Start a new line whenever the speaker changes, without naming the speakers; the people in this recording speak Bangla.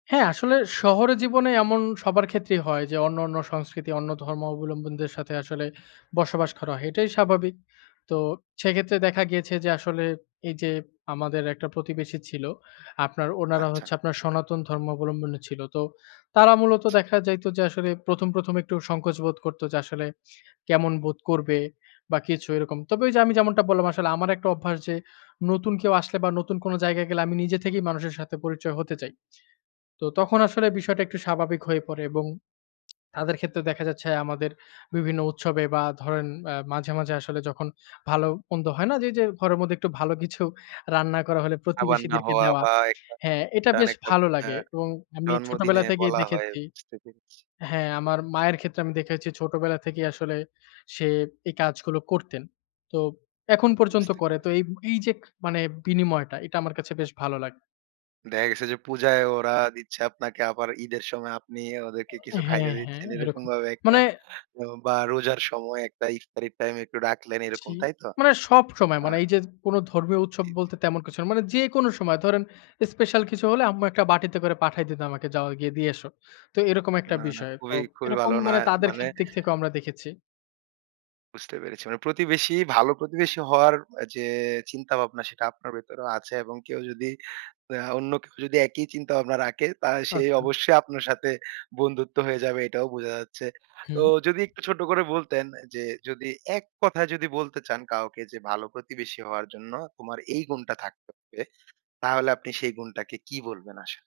হ্যাঁ, আসলে শহরে জীবনে এমন সবার ক্ষেত্রেই হয় যে, অন্য, অন্য সংস্কৃতি অন্য ধর্মাবলম্বীদের সাথে আসলে বসবাস করা হয়। এটাই স্বাভাবিক। তো সেক্ষেত্রে দেখা গিয়েছে যে, আসলে এই যে, আমাদের একটা প্রতিবেশী ছিল আপনার ওনারা
আচ্ছা।
হচ্ছে আপনার সনাতন ধর্মাবলম্বী ছিল। তো তারা মূলত দেখা যাইত যে, আসলে ১ম, ১ম, একটু সংকোচ বোধ করত যে, আসলে কেমন বোধ করবে বা কিছু এরকম। তবে ওই যে, আমি যেমনটা বললাম আসলে আমার একটা অভ্যাস যে, নতুন কেউ আসলে বা নতুন কোন জায়গায় গেলে আমি নিজে থেকেই মানুষের সাথে পরিচয় হতে চাই। তো তখন আসলে বিষয়টা একটু স্বাভাবিক হয়ে পড়ে এবং তাদের ক্ষেত্রে দেখা যাচ্ছে আমাদের বিভিন্ন উৎসবে বা ধরেন আ মাঝে, মাঝে আসলে যখন ভালো মন্দ হয় না যে, যে, ঘরের মধ্যে একটু ভালো কিছু রান্না করা হইলে
আবার না
প্রতিবেশীদেরকে
হওয়া
দেওয়া।
বা একটা
হ্যাঁ, এটা
প্রান
বেশ
একটা
ভালো
অ্যা
লাগে এবং আমি
জন্মদিনে
ছোটবেলা থেকেই
বলা হয়
দেখেছি
বুঝতে পেরেছি।
হ্যাঁ, আমার মায়ের ক্ষেত্রে আমি দেখেছি ছোটবেলা থেকেই আসলে সে এই কাজগুলো করতেন। তো এখন পর্যন্ত
বুঝতে
করে। তো
পেরেছি।
এই, এই যে, খ মানে বিনিময়টা এটা আমার কাছে বেশ ভালো লাগে।
দেখা গেছে যে, পূজায় ওরা দিচ্ছে আপনাকে আবার ঈদের সময় আপনি ওদেরকে কিছু খাইতে
হ্যাঁ, হ্যাঁ,
দিচ্ছেন, এরকম
এরকম।
ভাবে একটা
মানে
বা রোজার সময় একটা ইফতারির টাইম একটু ডাকলেন
জি।
এরকম, তাই তো?
মানে সবসময়
আ
মানে এই যে, কোন ধর্মীয় উৎসব
জি, জি।
বলতে তেমন কিছু না। মানে যেকোন সময় ধরেন, স্পেশাল কিছু হলে আম্মু একটা বাটিতে করে পাঠায় দিত আমাকে যাও গিয়ে দিয়ে এসো। তো এরকম একটা
না, না
বিষয়। তো
খুবই, খুবই
এরকম
ভালো না
মানে তাদের খে
মানে
দিক থেকেও আমরা দেখেছি।
বুঝতে পেরেছি। মানে প্রতিবেশী ভালো প্রতিবেশী হওয়ার অ যে, চিন্তা ভাবনা সেটা আপনার ভেতরেও আছে এবং কেউ যদি আ অন্য কেউ যদি একই চিন্তা ভাবনা রাখে তা সে
আচ্ছা।
অবশ্যই আপনার সাথে বন্ধুত্ব হয়ে যাবে এটাও বোঝা যাচ্ছে। তো
হুম।
যদি একটু ছোট্ট করে বলতেন যে, অ্যা যদি এক কথায় যদি বলতে চান কাউকে যে, ভালো প্রতিবেশী হওয়ার জন্য তোমার এই গুণটা থাকতে হবে, তাহলে আপনি সেই গুণটাকে কী বলবেন আশা